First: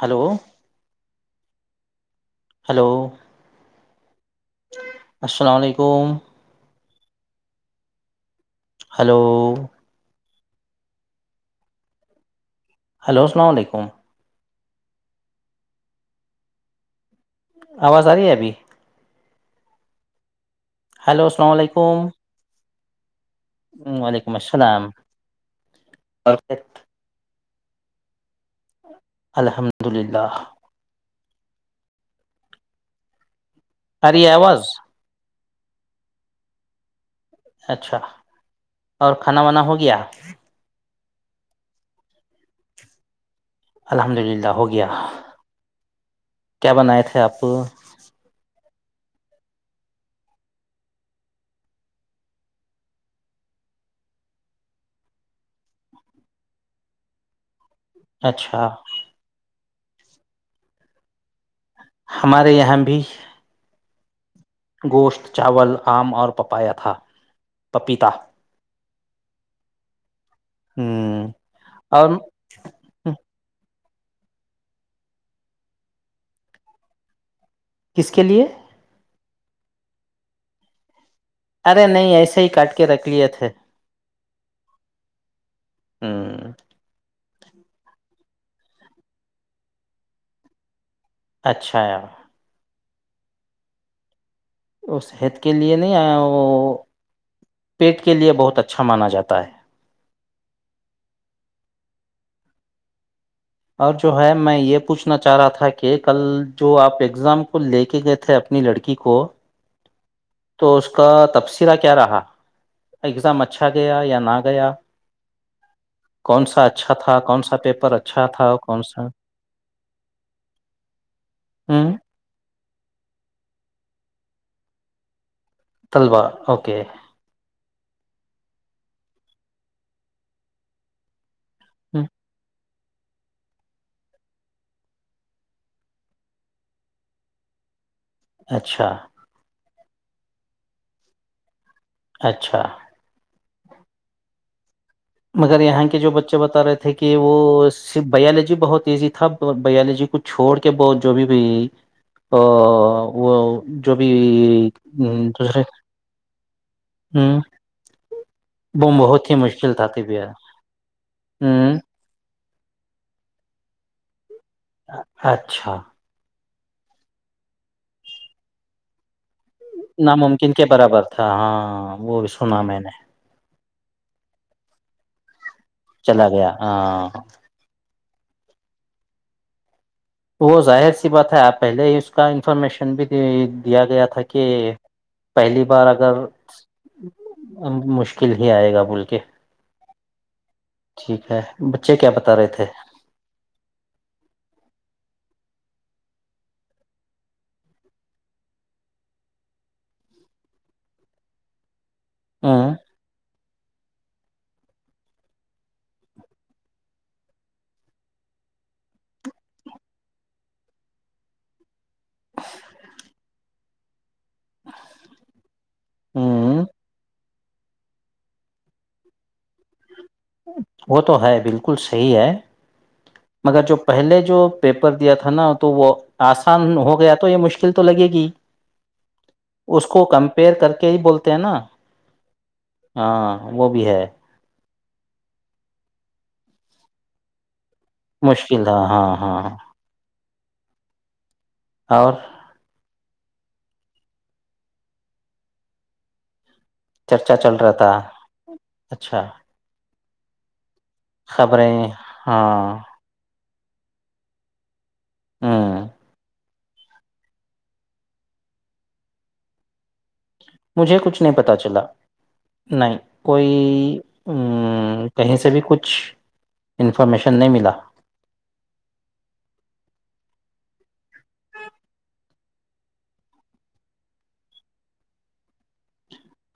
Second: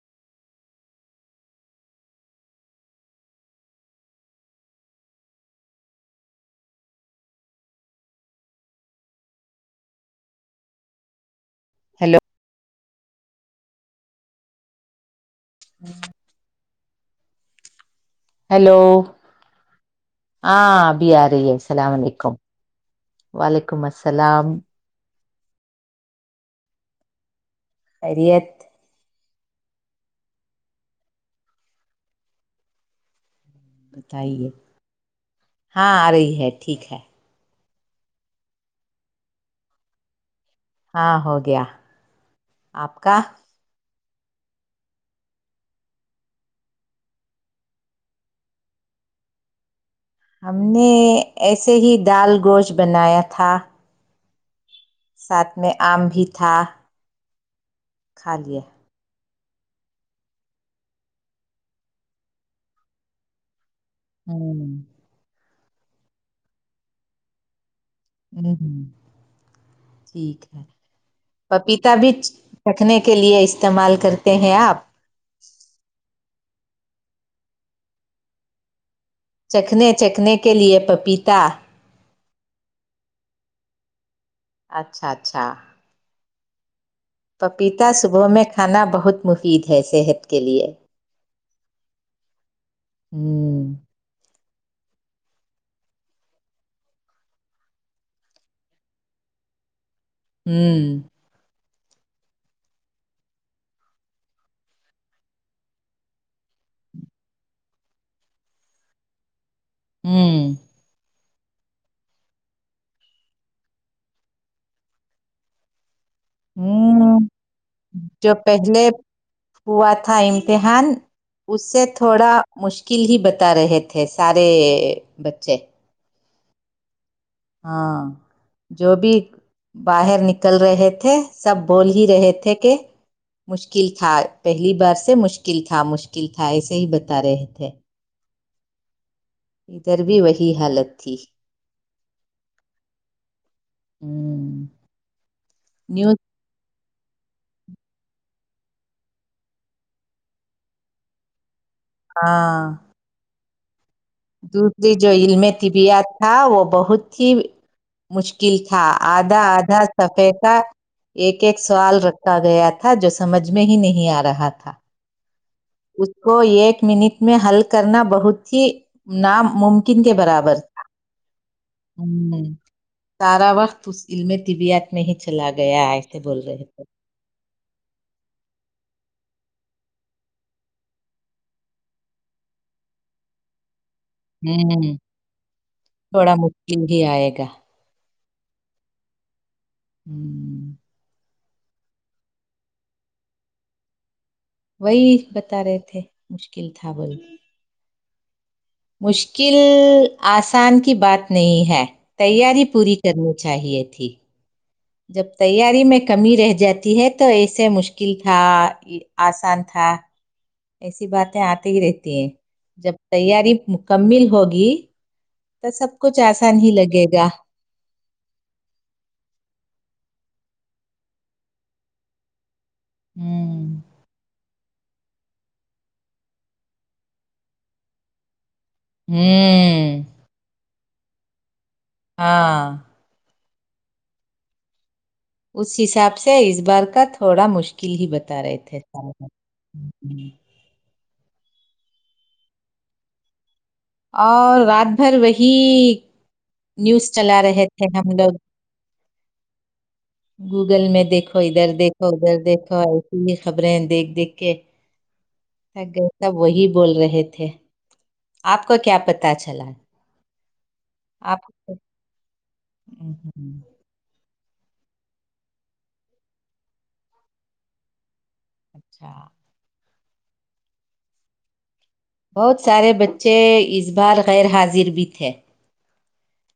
Hello hello السلام علیکم hello hello hello السلام علیکم ہی آواز آ رہی ہے ابھی ہاں ابھی آ رہی ہے السلام علیکم وعلیکم السلام اورفت خریت الحمد للہ اری بتائیے آواز ہاں آ رہی ہے ٹھیک ہے اچھا اور کھانا وانا ہو گیا ہاں ہو گیا آپ کا الحمد للہ ہو گیا کیا بنائے تھے آپ ہم نے ایسے ہی دال گوشت بنایا تھا ساتھ میں آم بھی تھا کھا لیا اچھا ہمارے یہاں بھی ہ گوشت چاول آم اور پپایا تھا پپیتا ا ہ ٹھیک ہے ہ پپیتا بھی اور چکھنے کے لیے استعمال کرتے ہیں آپ کس کے لیئے چکھنے چکھنے کے لیئے پپیتے ارے نہیں ایسے ہی کاٹ کے رکھ لیے تھے اچھا اچھا ہاں پپیتا صبح میں کھانا بہت مفید ہے صحت کے لیئے اچھا ہوں وہ صحت کے لئے نہیں وہ پیٹ کے لئے بہت اچھا مانا جاتا ہے ہوں اور جو ہے میں یہ پوچھنا چاہ رہا تھا کہ کل جو آپ ایگزام کو لے کے گئے تھے اپنی لڑکی کو ہوں تو اس کا تبصرہ کیا رہا اگزام اچھا گیا یا نہ گیا کون سا اچھا ہوں کون سا پیپر اچھا جو تھا کون پہلے سا ہوا تھا امتحان اس ہ سے تھوڑا مشکل ہی بتا رہے تھے سارے بچے وا اوکے ہاں جو بھی باہر نکل رہے تھے سب بول ہوں، ہی رہے تھے کہ مشکل تھا پہلی بار سے مشکل تھا مشکل تھا ایسے ہی بتا رہے تھے اچھا ادھر بھی وہی حالت تھی اچھا ہوں مگر یہاں کے جو نیوز بچے بتا رہے تھے تھے کہ وہ بیالوجی بہت ایزی تھا بیالوجی کو چھوڑ کے ب جو بھی بھی ا ہاں وہ جو بھی دوسری جو علم دوسرے طبیات تھا وہ بہت ہ ہی مشکل تھا وہ بہت ہی آدھا مشکل آدھا تھا سف طبیہ کا ایک ایک ہوں سوال رکھ گیا تھا جو سمجھ میں ہی نہیں آ رہا تھا اچھ اچھا اس کو ایک منٹ میں حل کرنا بہت ہی ن ممکن کے ناممکن برابر کے تھا ہاں وہ بھی ہ سنا میں نے سارا وقت اس علم طبییات میں ہی چلا گ چلا گیا ہاں وہ ظاہر سی بات ہے آپ پہلے ہی اس کا انفارمیشن بھی دیا گیا تھا تھا کہ ہوں پہلی بار اگر تھوڑا مشکل ہی آئے گا مشکل کل ہی آئے گا بول کے ہوں ٹھیک ہے بچے کیا بتا رہے تھے وہی بتا رہے تھے مشکل تھا بول مشکل آسان کی بات نہیں ہے تیاری ہوں پوری کرنی چاہیے تھی جب تیاری میں کمی رہ جاتی ہے تو ایے مشکل تھا آسان تھا ایسی باتیں آتے ہی رہتی ہیں جب تیاری مکمل ہوگی تو سب کچھ آسان ہوں ہی لگے گا وہ تو ہے بالکل صحی ہے مگر ہوں جو پہلے جو پیپر دیا تھا نا تو وہ آسان ہو گیا تو یہ مشکل تو لگے گی اس ہوں کو کمپیئر کرتے کہ ہی بولتے ہیں نا ہاں ہاں وہ بھی ہے اس حساب سے اس بار کا تھوڑا مشکل کل ہی بتا رہے مشکل تھا تھے ہاں سار ہاں اور اور رات بھر وہی نیوز چرچا چلا چل رہے رہا تھے تھا ہم اچھا گی گوگل میں دیکھو ادھر خبریں دیکھو ادھر ہاں دھو آی خبریں ہیں دیکھ دیکھ کے ہوں یسا وہی بول رہے تھے آپ کو کیا پتا چلا مجھے کچھ نہیں آپ پتا کو چلا نہیں کوئی ہم، کہیں سے بھی کچھ انفارمیشن نہیں ملا اچھا بہت سارے بچے اس بار غیر حاضر بھی تھے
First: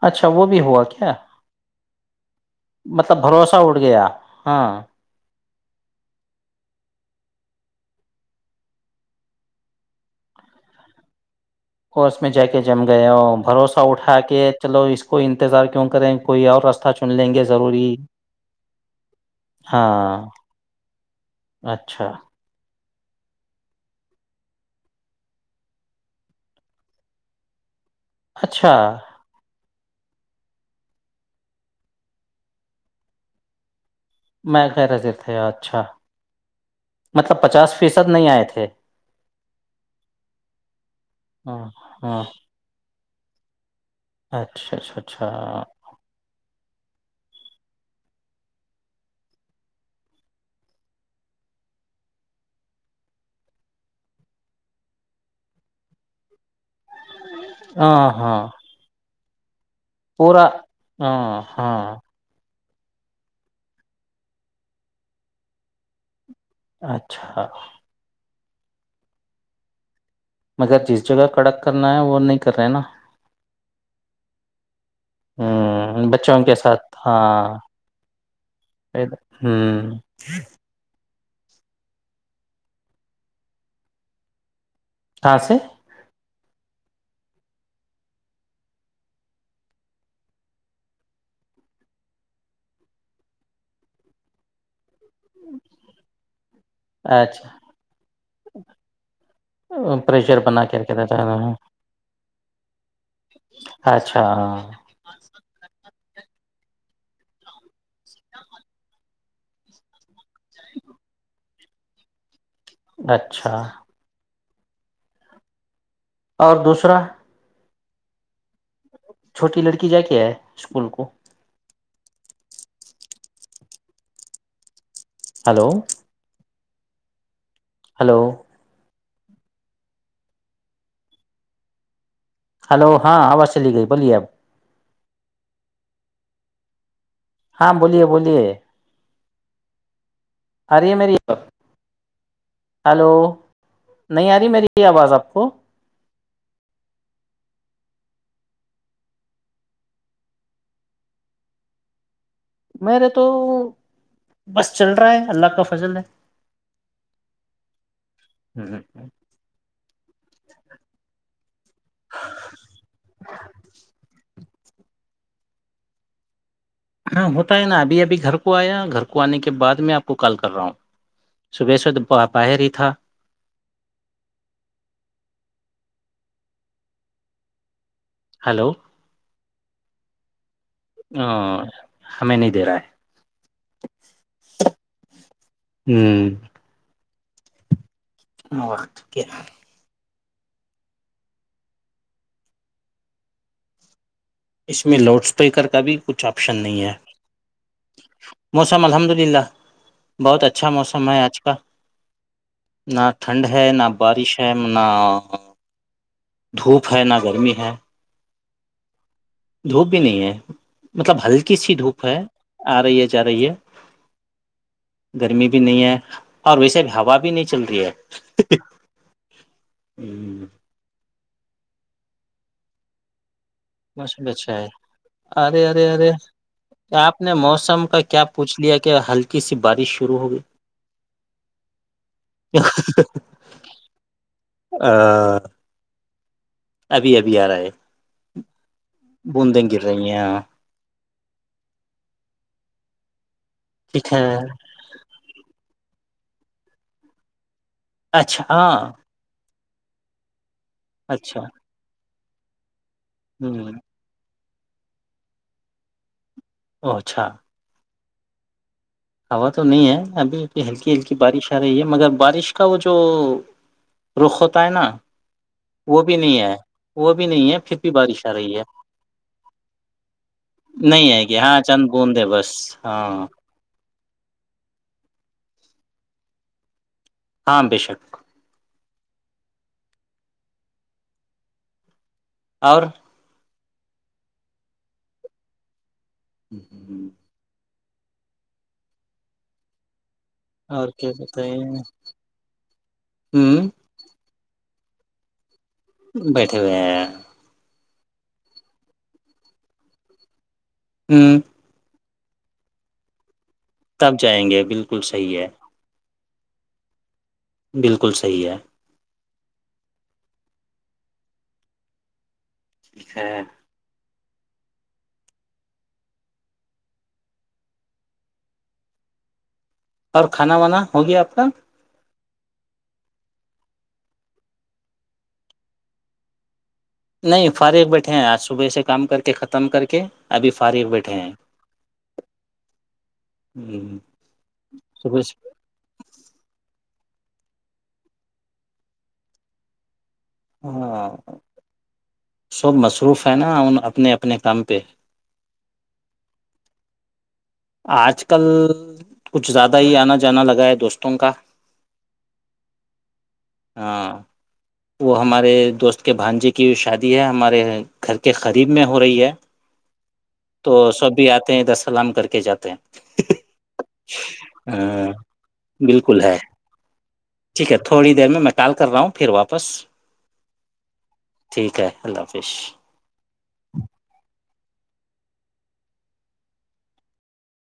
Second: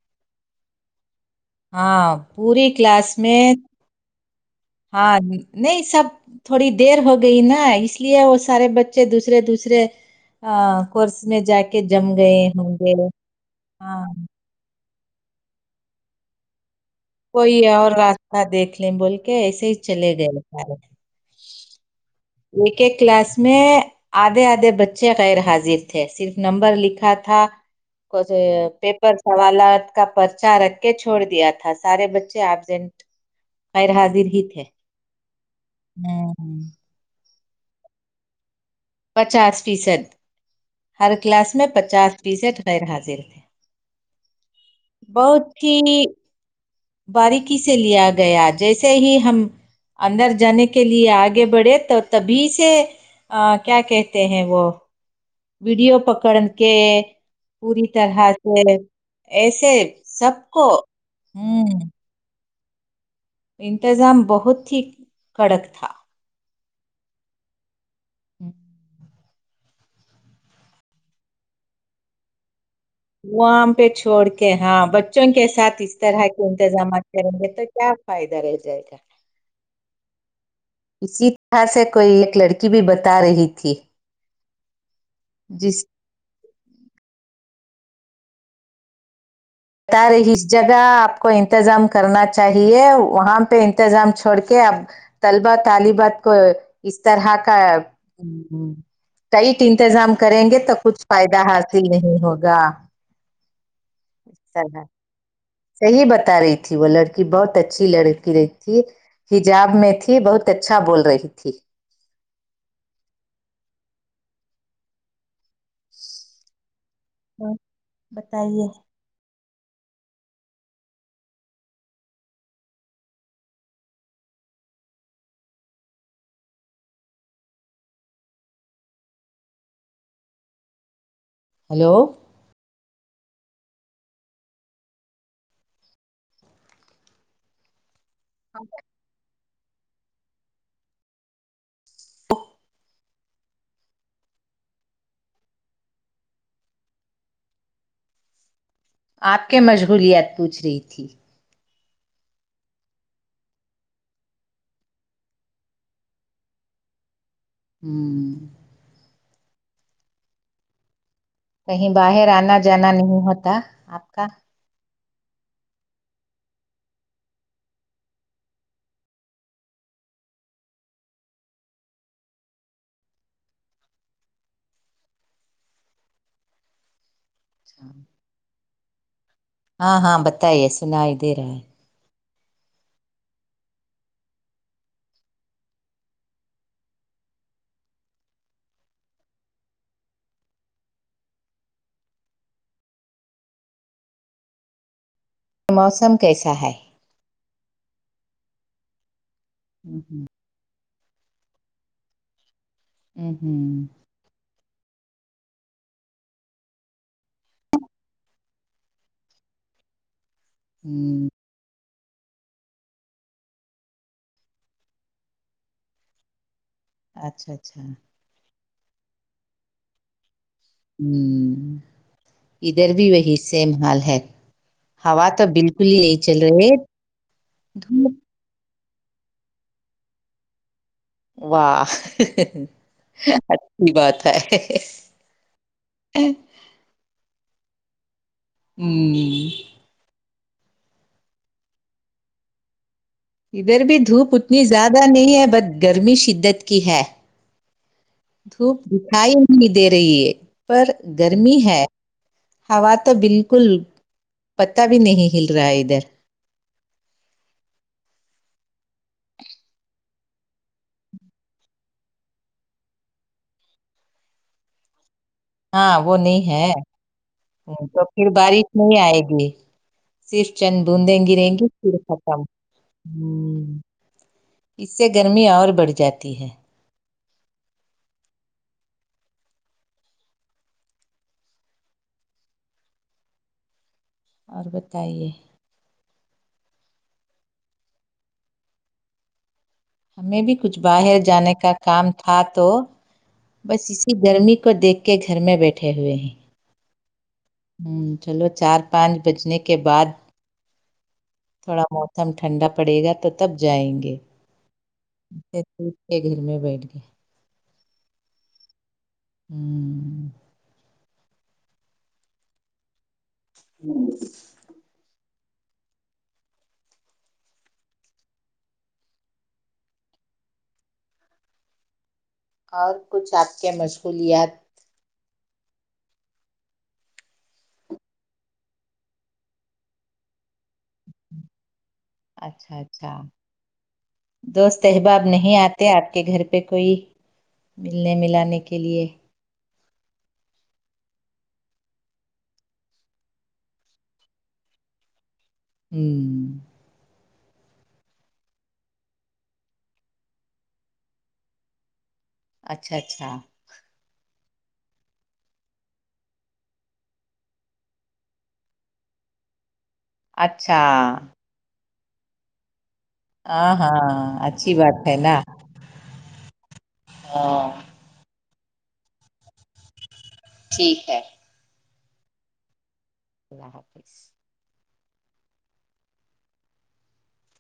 اچھا وہ بھی ہوا کیا ہاں پوری کلاس مطلب میں بھروسہ اٹھ گیا ہاں نہیں سب تھوڑی دیر ہو گئی نا اس لیے وہ سارے بچے دوسرے دوسرے کورس میں جا کے جم کس میں جا گئے کے ہوں جم گے گئے ہو بھروسہ ہاں اٹھا کے چلو اس کوئی انتظار کیوں کریں کوئی اور رستہ کوئی اور راستہ دیکھ لیں بول کے ایسے ہی چلے ہاں گئے سارے اچھا ایک ایک کلاس میں آدھے آدھے بچے غیر حاضر تھے صرف نمبر لکھا تھا کھ اچھا پیپر سوالات کا پرچا رکھ کے چھوڑ دیا تھا سارے بچے ایبزینٹ خیر حاضر ہی تھے میں غیر حاضر تھے اچھا ہ مطلب پچاس فیصد نہیں آئے تھے پچاس فیصد ہر کلاس ہاں میں پچاس ہاں فیصد غیر حاضر تھے اچھا اچھا اچھا بہت ہی باریکی سے لیا گیا جیسے ہی ہم اندر جانے کے لیے آگے بڑھے تو تبھی سے کیا کہتے ہیں وہ ویڈیو پکڑ کی کہ پوری ہاں طرح ہاں سے ایس سب پورا کو ہ ہاں ہاں انتظام بہت ہی کڑک تھا اچھا ہ مگر جس جگہ کڑک کرنا ہے وہ نہیں کر رہے نا وہام پہ چھوڑ کے ہاں بچوں کے ساتھ اس ہ طرح کے بچوں ساتھ انتظامات کریں ہاں گے تو کیا فائدہ رہ جائے گا ہ اسی یہاں سے کوئی ایک لڑکی بھی بتا رہی تھی آاں سے جس بتا رہے اس جگہ آپ کو انتظام کرنا چاہیے وہاں پہ انتظام چھوڑ کے اب طلبہ طالبات کو اس طرح کا ٹائٹ اچھا انتظام پریشر کریں گے بنا تو کر کے کچھ رہتا فائدہ ہے حاصل نہیں ہوگا گ اچھا سر ہےاں صحیح بتا رہی تھی وہ لڑکی بہت اچھی لڑکی رہی تھی حجاب میں تھی بہت اچھا بول رہی تھی اچھا اور دوسرا ہاں بتائیے چھوٹی لڑکی جا کے آئے اسکول کو ہلو ہلو ہلو ہلو ہاں آواز چلی گئی بولیے آپ ہاں بولیے بولیے اری مری دو ہیلو نہیں آ رہی میری یہ آواز آپ کو آپ کے مشغولیات پوچھ رہی تھی میرے تو بس چل رہا ہے اللہ کا فضل ہے ہوں کہیں باہر آنا جانا نہیں ہوتا آپ کا ہاں ہوتا ہے نا ابھی ابھی گھر کو آیا گھر کو آنے کے بعد میں آپ کو کال کر رہا ہوں صبح ص باہر ہی تھا اچھا ہلو ہاں ہاں بت ت یہ سن ہی دے رہا ہے ہمیں نہیں دے رہا ہے ہ ہق کیا اس میں لوڈس اسپیکر کا بھی موسم کچھ کیسا آپشن نہیں ہے موسام الحمد للہ ہوں بہت اچھا موسم سما آج کال نہ ہوں ٹھنڈ ہے ہوں نہ بارش م نہ دھوپ ہے نہ گرمی ہے دھوپ بھی نہیں ہے مطلب ہلکی سی دھوپ ہے آ رہی ہے جا رہی ہے گرمی بھی نہیں ہے اور ویسے بھی ہوا بھی نہیں اچھا چل اچھا رہی ہے ہوں ہ ادھر بھی وہی سیم حال ہے موسم اچھا ہے ہوا تو ارے ارے بالکل ہی ارے نہیں چل رہے آپ نے موسم کا کیا پوچھ لیا کیا ہلکی سی بارش شروع ہو گئی واہ اچھی بات ہے ہوں ابھی ابھی آ رہا ہے ہمم بوندیں گر رہی ہیں ہاں ادھر بھی ٹھیک ہے دھوپ اتنی زیادہ نہیں ہے بت گ گرمی شدت کی ہے اچھا دھوپ ہاں دکھائی نہیں دے رہی ہے پر اچھا گرمی ہے ہوا تو بالکل ہوں پتا بھی نہیں ہل رہا ہے ادھر او اچھا ہوا تو نہیں ہے ابھی ابھی ہلکی ہلکی بارش آ رہی ہے مگر بارش کا وہ جو رخ ہوتا ہے نا ہاں وہ بھی نہیں ہے وہ بھی نہیں ہے بھی تو پھر آ رہی ہے بارش نہیں آئے گی صرف چند نہیں دندیں آئے گریں ہاں گی چند پھر بوندے ختم ہ بس ہاں اس سے گرمی اور بڑھ جاتی ہے ہاں بے شک اور اور بتائیے ہ ہ ہ ہمیں بھی کچھ اور کیا باہر جانے بتائیے کا کام تھا تو ہوں بس اسی گرمی کو دیکھ کے گھر میں بیٹھے بیٹھے ہوئے ہیں ہ چلو چار پانچ بجنے کے بعد ہ تھوڑا بہت ایک دم ٹھنڈ پڑ گا تو تب جائیں تب جائیں گے بالکل صحیح ہے ایک گھر میں بیٹھ گئے بالکل صحیح ہے ہوں ٹیک ہے اور کھانا وانا ہوگیا آپ کا اور کچھ آپ کے مشغولیات نہیں فارغ بیٹھے ہیں آج صبح سے کام کر کے ختم کر کے ابھی فارغ بیٹھے ہیں اچھا اچھا ہ دوست احباب صبح سے۔ نہیں آتے آپ کے گھر پہ کوئی ملنے ملانے کے لیے ہاں سب مصروف ہیں نا ان اپنے اپنے کام پہ ہوں آج کل کچھ زیادہ ہی آنا جانا لگا ہے دوستوں کا اچھا اچھا ہاں وہ ہمارے دوست کے بھانجے کی شادی ہے ہمارے گھر کے قریب میں ہو رہی ہے اچھا تو سب بھی آتے ہیں دس سلام کر کے کے جاتے ہیں ہاں ہاں اچھی بات ہاں ہے نا بالکل ہے ٹھیک ہے ہاں تھوڑی دیر میں م ٹال کر رہا ہوں پھر واپس ٹھیک ہے ٹھیک ہے اللہ حافظ اللہ حافظ